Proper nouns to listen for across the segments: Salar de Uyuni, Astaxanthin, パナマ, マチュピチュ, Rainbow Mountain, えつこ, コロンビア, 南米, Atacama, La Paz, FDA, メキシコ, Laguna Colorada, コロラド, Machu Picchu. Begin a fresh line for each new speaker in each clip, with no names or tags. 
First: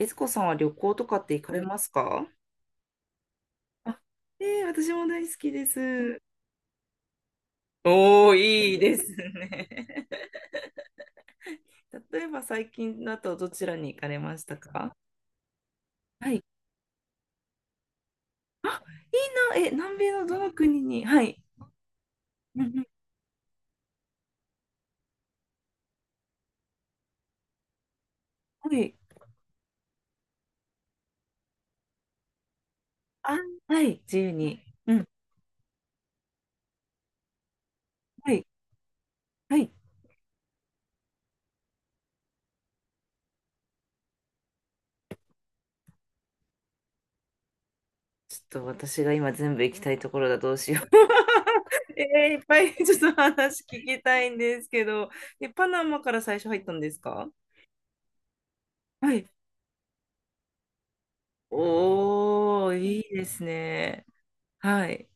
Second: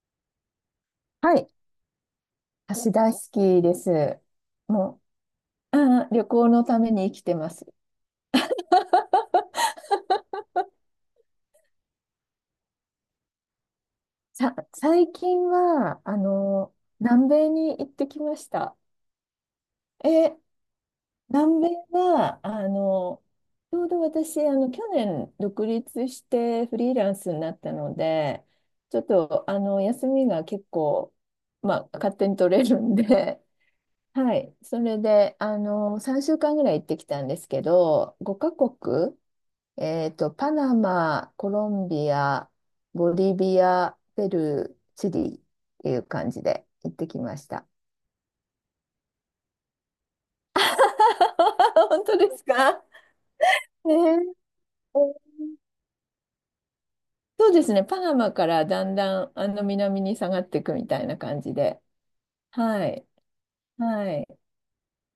えつこさんは旅行とかって
は
行
い。
かれますか？
橋大好きで
あ、
す。
ええ、私
も
も大好きで
う、うん、
す。
旅行のために生きてます。
いいですね。例えば最近だとどちらに行かれまし
さ、
たか？
最近は、
はい。
南米に行ってきました。
あ、いいな。え、南米の
え、
どの国に？はい。
南米は、
うんうん。
ちょうど私、去年独立してフリーランスになったので、
はい。
ちょっと、休みが結構、まあ、勝手に取れるん
あ、
で、
はい。自由
はい。
に。
そ
う
れ
ん。
で、3週間ぐらい行ってきたんですけど、
はい。
5カ
はい。
国パナマ、コロンビア、ボリビア、ペルー、チリっていう感じで行ってきました。
ちょっと私が今全部行きたいところだ。どうしよう。
本当
えー、
で
いっ
す
ぱい
か？
ちょっと話聞
ね
きたいん
え。
ですけど、え、パナマから最初入ったんですか？
そうですね、パナマからだん
は
だ
い。
ん南に下がっていくみたいな感じで。
おー、
は
いい
い。
ですね。
はい。
はい。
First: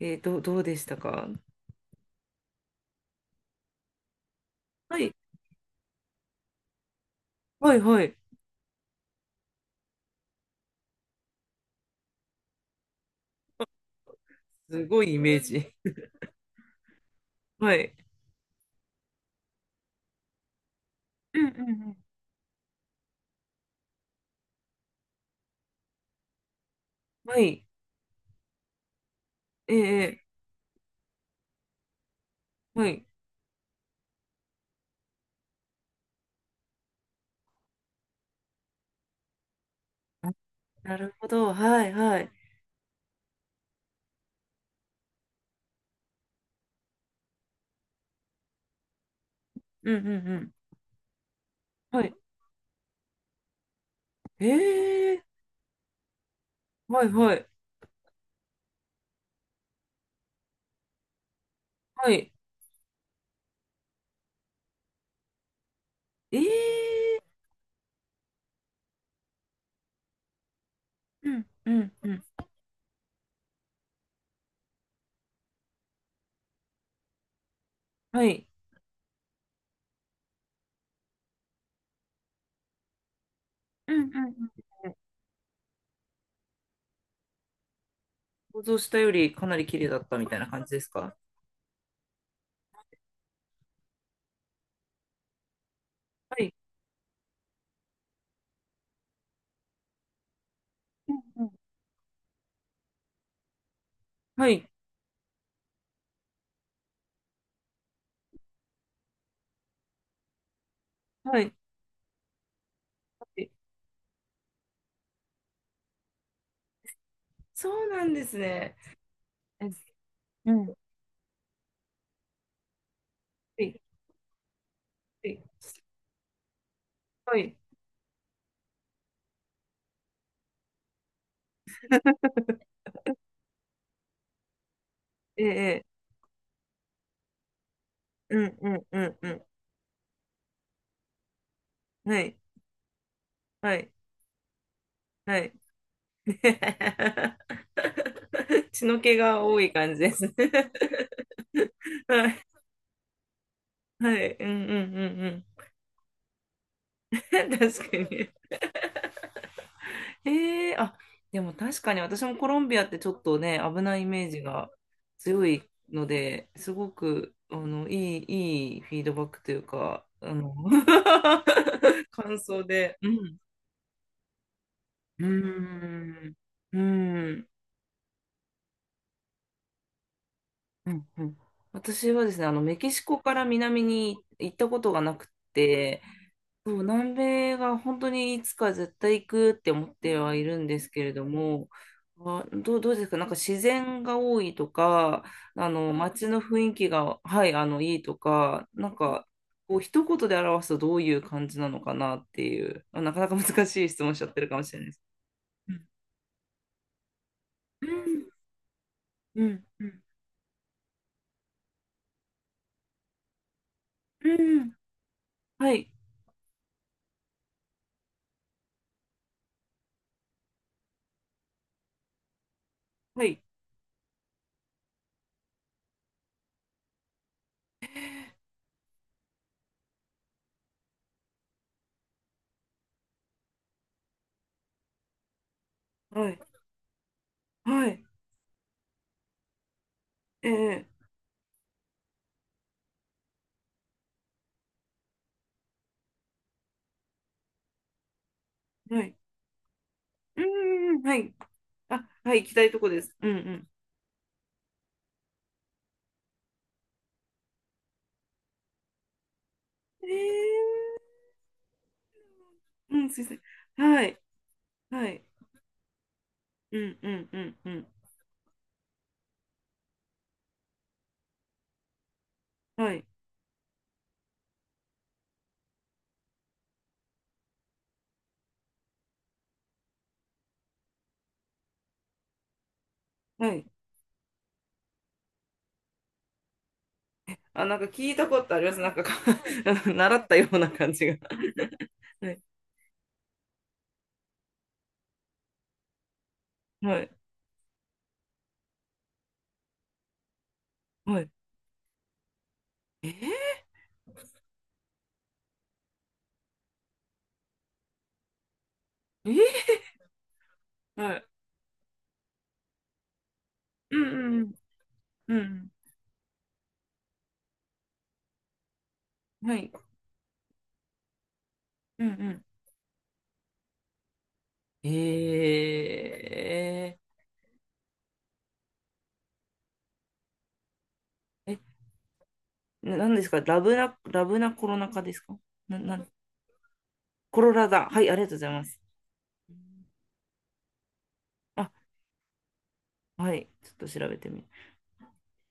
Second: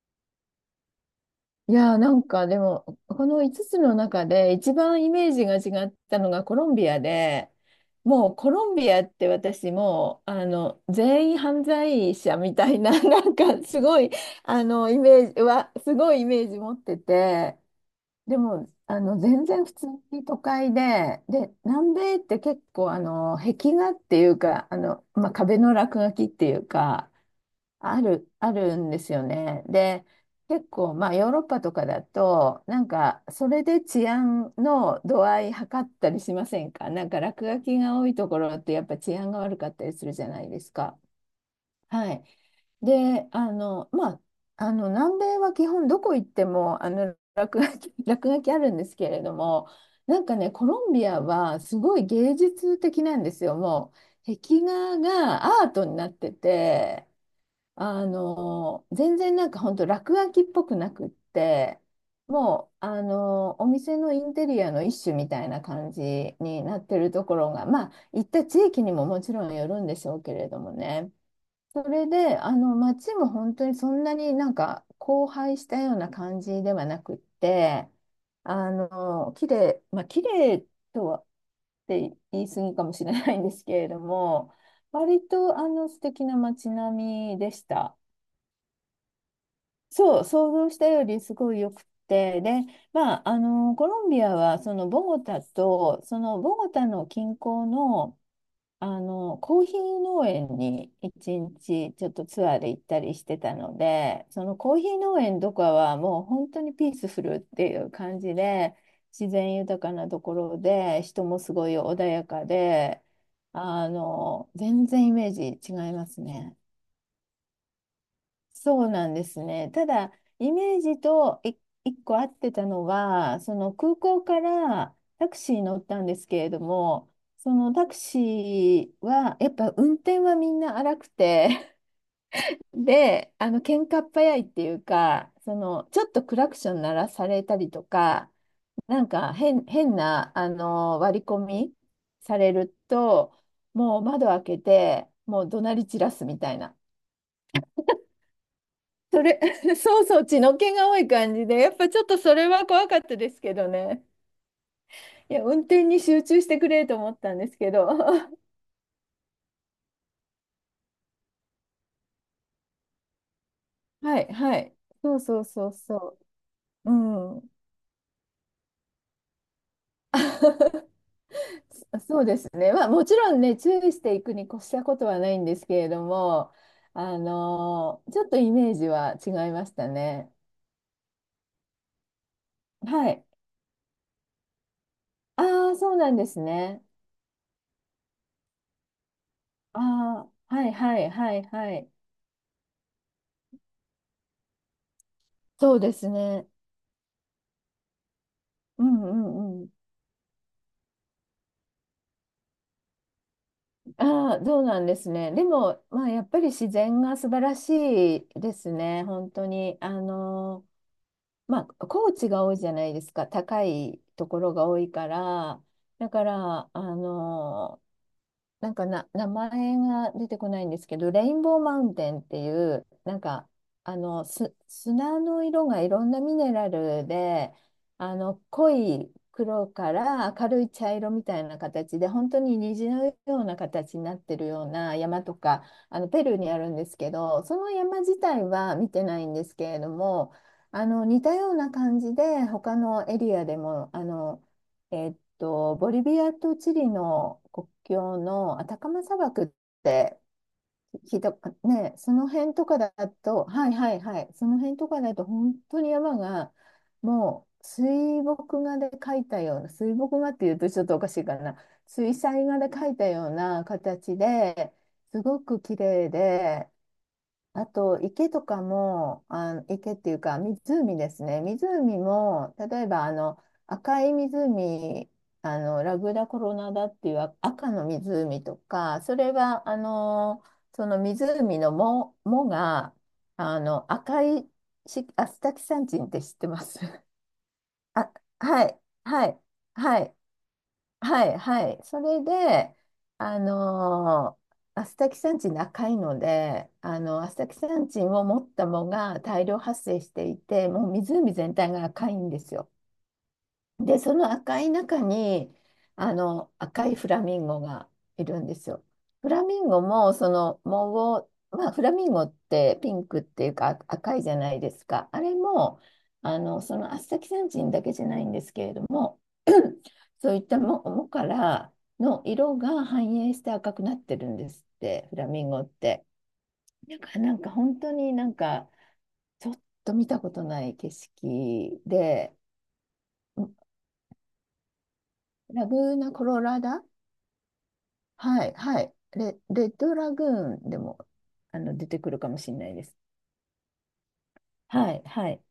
えー、どうでしたか？
いやー、なんかでもこの5つの中で一
は
番イ
い。
メージが違ったのがコロンビアで、
はい、はい。
もうコロンビアって、私もう全員犯罪者みたいな、 なんかすごい
す
イ
ごいイ
メー
メー
ジ
ジ。
は、すごいイメージ持ってて、
はい。
でも全然普通に都会で、
うんう
で
んう
南
ん。
米って結構壁画っていうか、壁の落書きっていうか、
はい。
あるんですよね。
えー
で、
え
結構、まあ、ヨーロッパとかだと、
ー
な
は
ん
い。
か、それで治安の度合い測ったりしませんか？なんか、落書きが多いところって、やっぱ治安が悪かったりするじゃないです
な
か。
るほど。はい、
は
は
い。
い。
で、南米は基本どこ行っても、落書き、落書きあるんですけれども、
うん、うん、う
なんか
ん。
ね、コロンビアはすご
は
い
い。
芸術的なんですよ。もう、
え
壁画
え
がアートになって
ー、は
て、
い、はい。
全然なんか本当落書きっぽくなくって、
はい。
もう、お店のインテリアの一種みたいな感じになってる
ええ
ところが、まあ、行った地域にももちろんよるんでしょうけれどもね。
ー、うんう
そ
ん
れ
うん。
で、街も本当にそんなになんか荒廃したような感じではなくって、
はい。
綺麗、まあ、綺麗とは言い過ぎかもしれないんですけれ
うん
ど
うんうん。
も、割と素敵な街並みでした。
想像したよりかなり綺麗だった
そう、
みたいな
想
感
像
じ
し
で
た
す
よ
か？
りすごいよくて、で、まあ、コロンビアは、そのボゴタと、そ
は
の
い。
ボゴタの近郊の、コーヒー農園に
う
一
んうん。
日ちょっとツアーで行ったりしてたので、そ
は
の
い。
コーヒー農園とかはもう本当にピースフルっていう感じで、自然豊かなところで、人も
は
す
い。
ごい穏やかで、
はい。
全然イメージ違いますね。
そうなんですね。
そうなんです
え、
ね。ただ、
う
イ
ん。は
メージと一個合ってたのは、その
い。
空港から
は
タク
い。
シーに乗ったんですけれども、
は
そ
い。
のタクシーは、やっぱ運転はみんな荒くて、で、喧嘩っ早いっていうか、
え
そ
え
の、
え。
ちょっとクラクション鳴らされたりとか、
うんうんう
なん
んう
か
ん。
変な、割り込み
は
さ
い。
れると、
はい。
もう窓開けて、
は
もう
い。
怒鳴り散らすみたいな。
血の気
それ、
が多い 感じ
そう
で
そ
す
う、
ね。
血の気が多い感じで、やっぱちょっ と
は
それ
い。
は怖かったですけどね。
はい。うんうんう
いや、
ん
運転に集中してくれと思った
う
んです
ん。
けど。
確か に。
は
ええ、あ、でも確かに私もコロンビアってちょっとね、危ないイメー
い、
ジ
は
が
い。そうそう
強い
そう
の
そ
で、すご
う。う
く、
ん。
いい、いいフィードバックというか、
そうで
感
す
想
ね。まあ、
で。
も
う
ちろ
ん。
んね、注意していくに越したことは
うー
ないんですけれど
ん。
も、
うーん。
ちょっとイメージは違いましたね。
うんうん。私はですね、メキシ
は
コ
い。
から南に行ったことがなく
ああ、そう
て、
なんです
そう、
ね。
南米が本当にいつか絶対行くって
あ
思ってはい
あ、
るん
はい
です
は
け
い
れど
はい
も、
はい。
あ、どうですか？なんか自然が多いとか、
そうです
街の
ね。
雰囲気が、はい、いいとか、
うんうん。
こう、一言で表すとどういう感じなのかなっていう、あ、なかなか難しい質問しちゃっ
あ
て
あ、
るか
そ
も
う
しれ
な
ない
ん
で
で
す。
すね。で
う
も、
ん、
まあ、やっぱり自然が素晴ら
う
し
ん、
いですね、本
う
当
ん、
に。
うん、
高地が多いじゃないですか、高いと
う
ころが
ん。
多いから。
はい、
だから、なんかな、名前が出てこないんですけど、レインボーマウンテンっていう、なん
はい、
か、砂の色がいろんなミネラルで、濃い黒から明るい茶色みたいな形で、本当に虹のような形になってるような山とか、ペ
は
ルー
い、
にあるんですけど、その
は
山
い。
自体は見てないんですけれども、
ええ、
似たような感じで、他のエリアでも、ボリビアとチリの国境のアタカ
は
マ
い。
砂漠って
うんん、は
聞いた、
い。
ね、
あ、
その
はい、行き
辺
た
と
いと
か
こ
だ
です。うん
と、
う
はいはいはい、その辺とかだと本当に山がもう水墨画で描いたような、水
ん。
墨画っていうと
え
ちょっとおかしいかな、水彩画で描
ー、
い
う
た
ん、すい
よ
ま
う
せん。
な
は
形
い、
で
は
す
い。
ごく綺麗で、
うんうんうん
あ
うん。
と、池とかも、あ、池っていうか、湖ですね。湖も、例え
はい、
ば、赤い湖、ラグダコロナダっていう、あ、赤の湖とか、それは、その湖の藻が、
は
あ
い。
の、赤いし、アスタキサンチンって知ってます？
あ、なんか 聞
あ、
いたことあ
は
ります。
い、
なんかか
はい、はい。
習ったような感じが。
はいはい。それ
はい、
で、あのーアスタキサンチン高いので、
はい、
アスタキサンチンを持った藻が大量発生していて、もう
はい。
湖全体が赤いんですよ。
え
で、その赤い中に、赤いフラミンゴがいるんですよ。フ
ー、
ラミンゴ
え
も、その
ー、
藻
はい。
を、まあ、フラミンゴってピンクっていうか
う
赤いじゃ
んう
な
ん
いですか。あ
う
れ
ん。うん、
も、そのアスタキサンチンだけじゃないんですけれども、
はい。
そういったもから
うんう
の
ん。
色が反映して赤くなってるんですって、フラミン
え
ゴって。なんか本当になんか、ちょっと見たことない景
ー、え、
色で。
ななんですか、ラ
ん
ブな、ラブなコロナ禍ですか？
ラグ
な、な
ー
ん、
ナ・コロラダ。
コロラだ。はい、ありがとうご
は
ざい
い、
ます。
はい。レッドラグーンでも
あ、
出てくるかもしれないです。
はい。ちょっと調べてみます。
はい、はい。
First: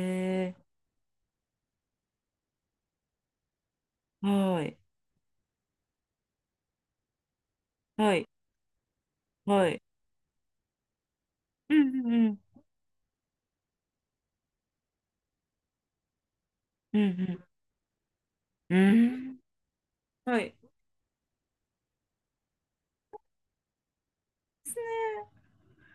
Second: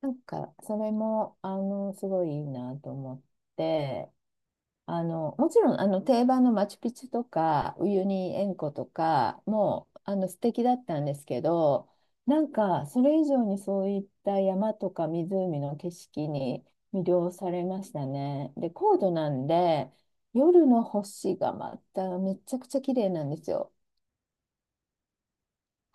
なんか、それも、すごいいいなと思って、
ー、はい、
もちろん、定番のマチュピチュとか、ウユ
はい、
ニ塩湖とか
はい。
も、素敵だったんですけ
う
ど、
んう
な
ん
んか、それ以上にそういった山とか湖の景色に
うん、
魅
う
了
ん
されましたね。で、
う
高
ん、う
度な
ん。
んで、
はい。
夜の星がまためちゃくちゃ綺麗なんですよ。
です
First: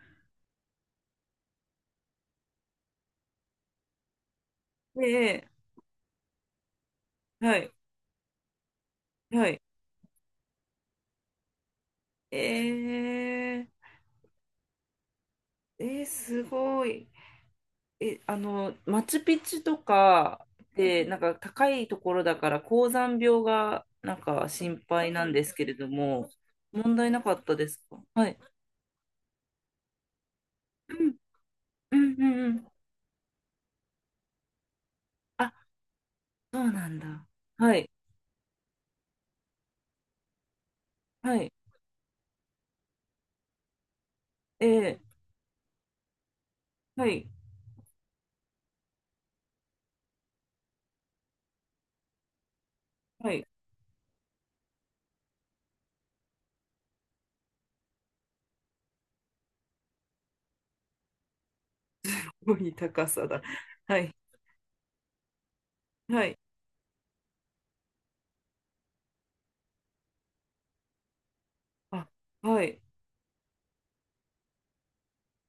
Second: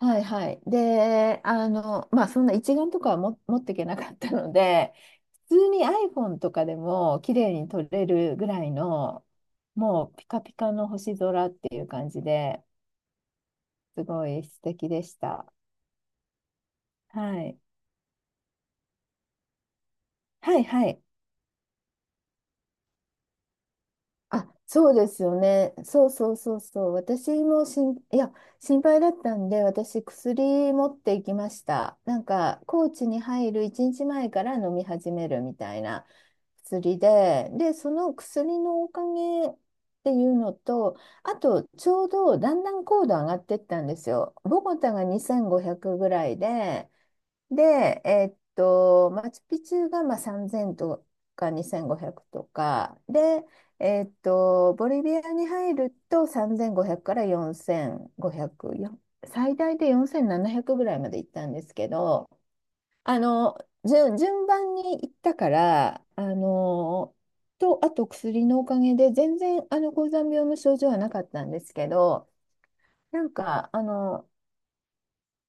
はいはい。で、そんな一眼とかはも持っていけなかったので、
ね。え
普通
え、
に iPhone とかでも綺麗
は
に
い、
撮れるぐらいの、
はい。
もうピカピカの星空っていう感じで、
ええ
すごい素敵でした。
えー、すごい。
はい。
え、マチュピチュとか
はいはい。
で、なんか高いところだから高山病がなん
あ、
か心
そうで
配
す
なん
よ
ですけれ
ね。
ど
そう
も、
そうそうそう。
問題なかっ
私
た
も
です
しん、
か？
い
は
や、
い。
心配だったんで、私薬持
う
って
ん
いきまし
う
た。な
んう
ん
んう
か、
ん。
高知に入る1日前から飲み始めるみ
あ、
たいな。
そうなん
薬
だ。
で、で、
はい、
その薬のおかげっていうのと、
は
あ
い。
と、ちょうどだんだん高度上がってったんですよ。ボゴタ
ええ、
が2500ぐらいで、
はい、
で、マチュピチュがまあ3000とか2500とか、
は
で、
い。
ボリビアに入ると3500から4500、最大で4700ぐらいまで行ったんですけど、
ごい高
あ
さだ。
の、
はい、
順番に行ったから、
はい、
あと薬のおかげで、全然、高山病の症状はなかったんですけ
あ、
ど、
はい、
なんか、あの、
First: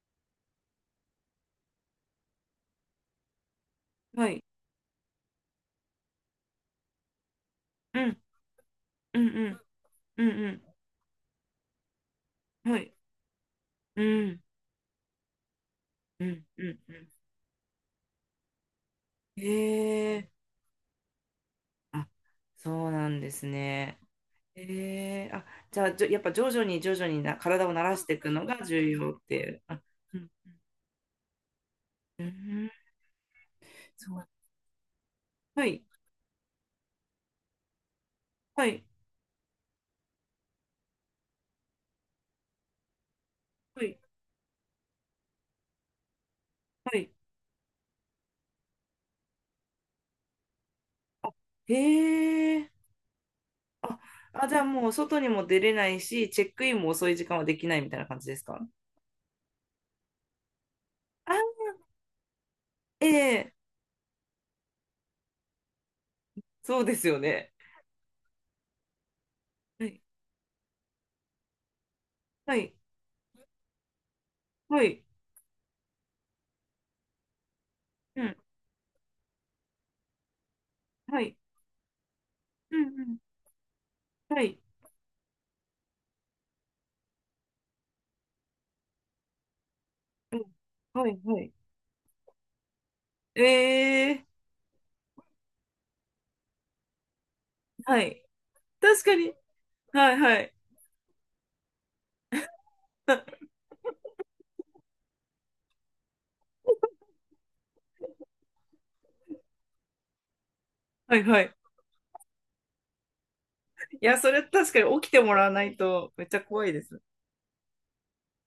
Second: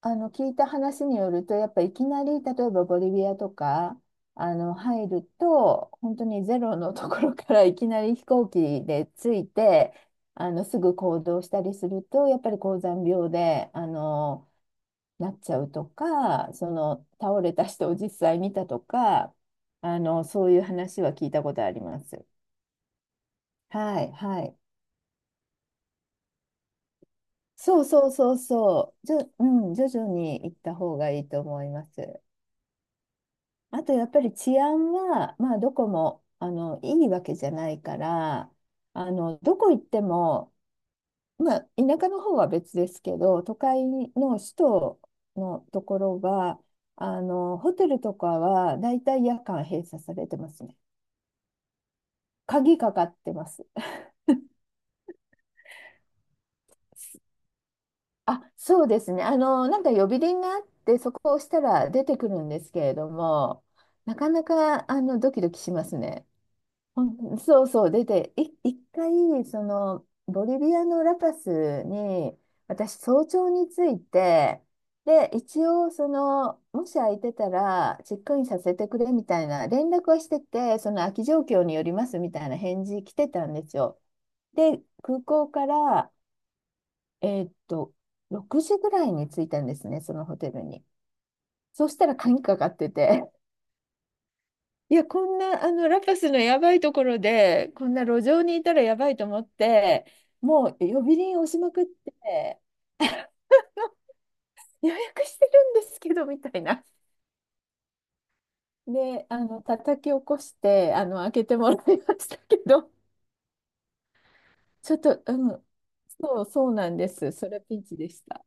あの、聞いた話によると、やっぱいきなり、例えばボリビアとか、
はい、
入ると、本当にゼロのところからいき
う
なり
ん、
飛行機で
うん、
着いて、
うん、うん、
すぐ行動したりすると、やっぱり
うん、は
高
い、
山病で、
うん、
なっちゃうと
うん、
か、
う
そ
ん、
の
う
倒れた人を実際見たとか、
ん。へえ、
そういう話は聞いたことありま
あ、
す。
そうなんですね。
はい、はい。
へえ、あ、じゃあ、やっぱ徐々にな体を
そ
慣
う
らし
そう
ていく
そう
のが重
そう。
要っていう。
うん、
あ、
徐々
うん、
に行った方がいいと思います。
うん、うん。
あとやっ
そ
ぱ
う。
り治安は、まあ
は
ど
い、
こも、いいわけじゃないから、
はい、
どこ行っても、まあ田舎の方は別ですけど、都
は
会
い、
の首都のところは、
はい。
ホテルとかはだいたい夜間閉鎖されてますね。
へえ、
鍵かかってます。
あ、あ、じゃあもう外にも出れないし、チェックインも遅い時間はできないみたいな感じで
あ、
すか？
そうですね。なんか呼び鈴があって、そこを
あ、
押したら出てくるんですけれど
ええ、
も、なかなか、ドキドキしますね。
そうですよね。
そうそう、出て、い、一回、そ
はい。
の、ボリビアのラパスに、
はい。
私、早朝に着いて、
はい。
で、一応、その、もし空いてたら、チェ
う
ッ
ん。
クインさせてくれみたいな、連絡はしてて、その空
は
き
い。
状況によりますみたいな
う
返
ん
事
う
来
ん。
てたんですよ。
はい。
で、空港から、えーっと、6時ぐらいに着いたんですね、そのホテルに。
はい。はい。
そうしたら鍵かかってて、
えー。
いや、こんな、ラパスのやばいところで、こん
は
な路
い。
上にいたらや
確
ば
か
いと
に。
思って、
はいはい。
もう呼び鈴押しまくって、予約してるんですけど、みたいな。で、叩き起こして、
はい
開
は
け
い。
てもらいましたけど、
いや、それ確か
ちょ
に
っ
起きて
と、う
もらわ
ん、
ないとめっちゃ
そう、
怖
そ
い
う
で
なん
す。
です。それはピンチでした。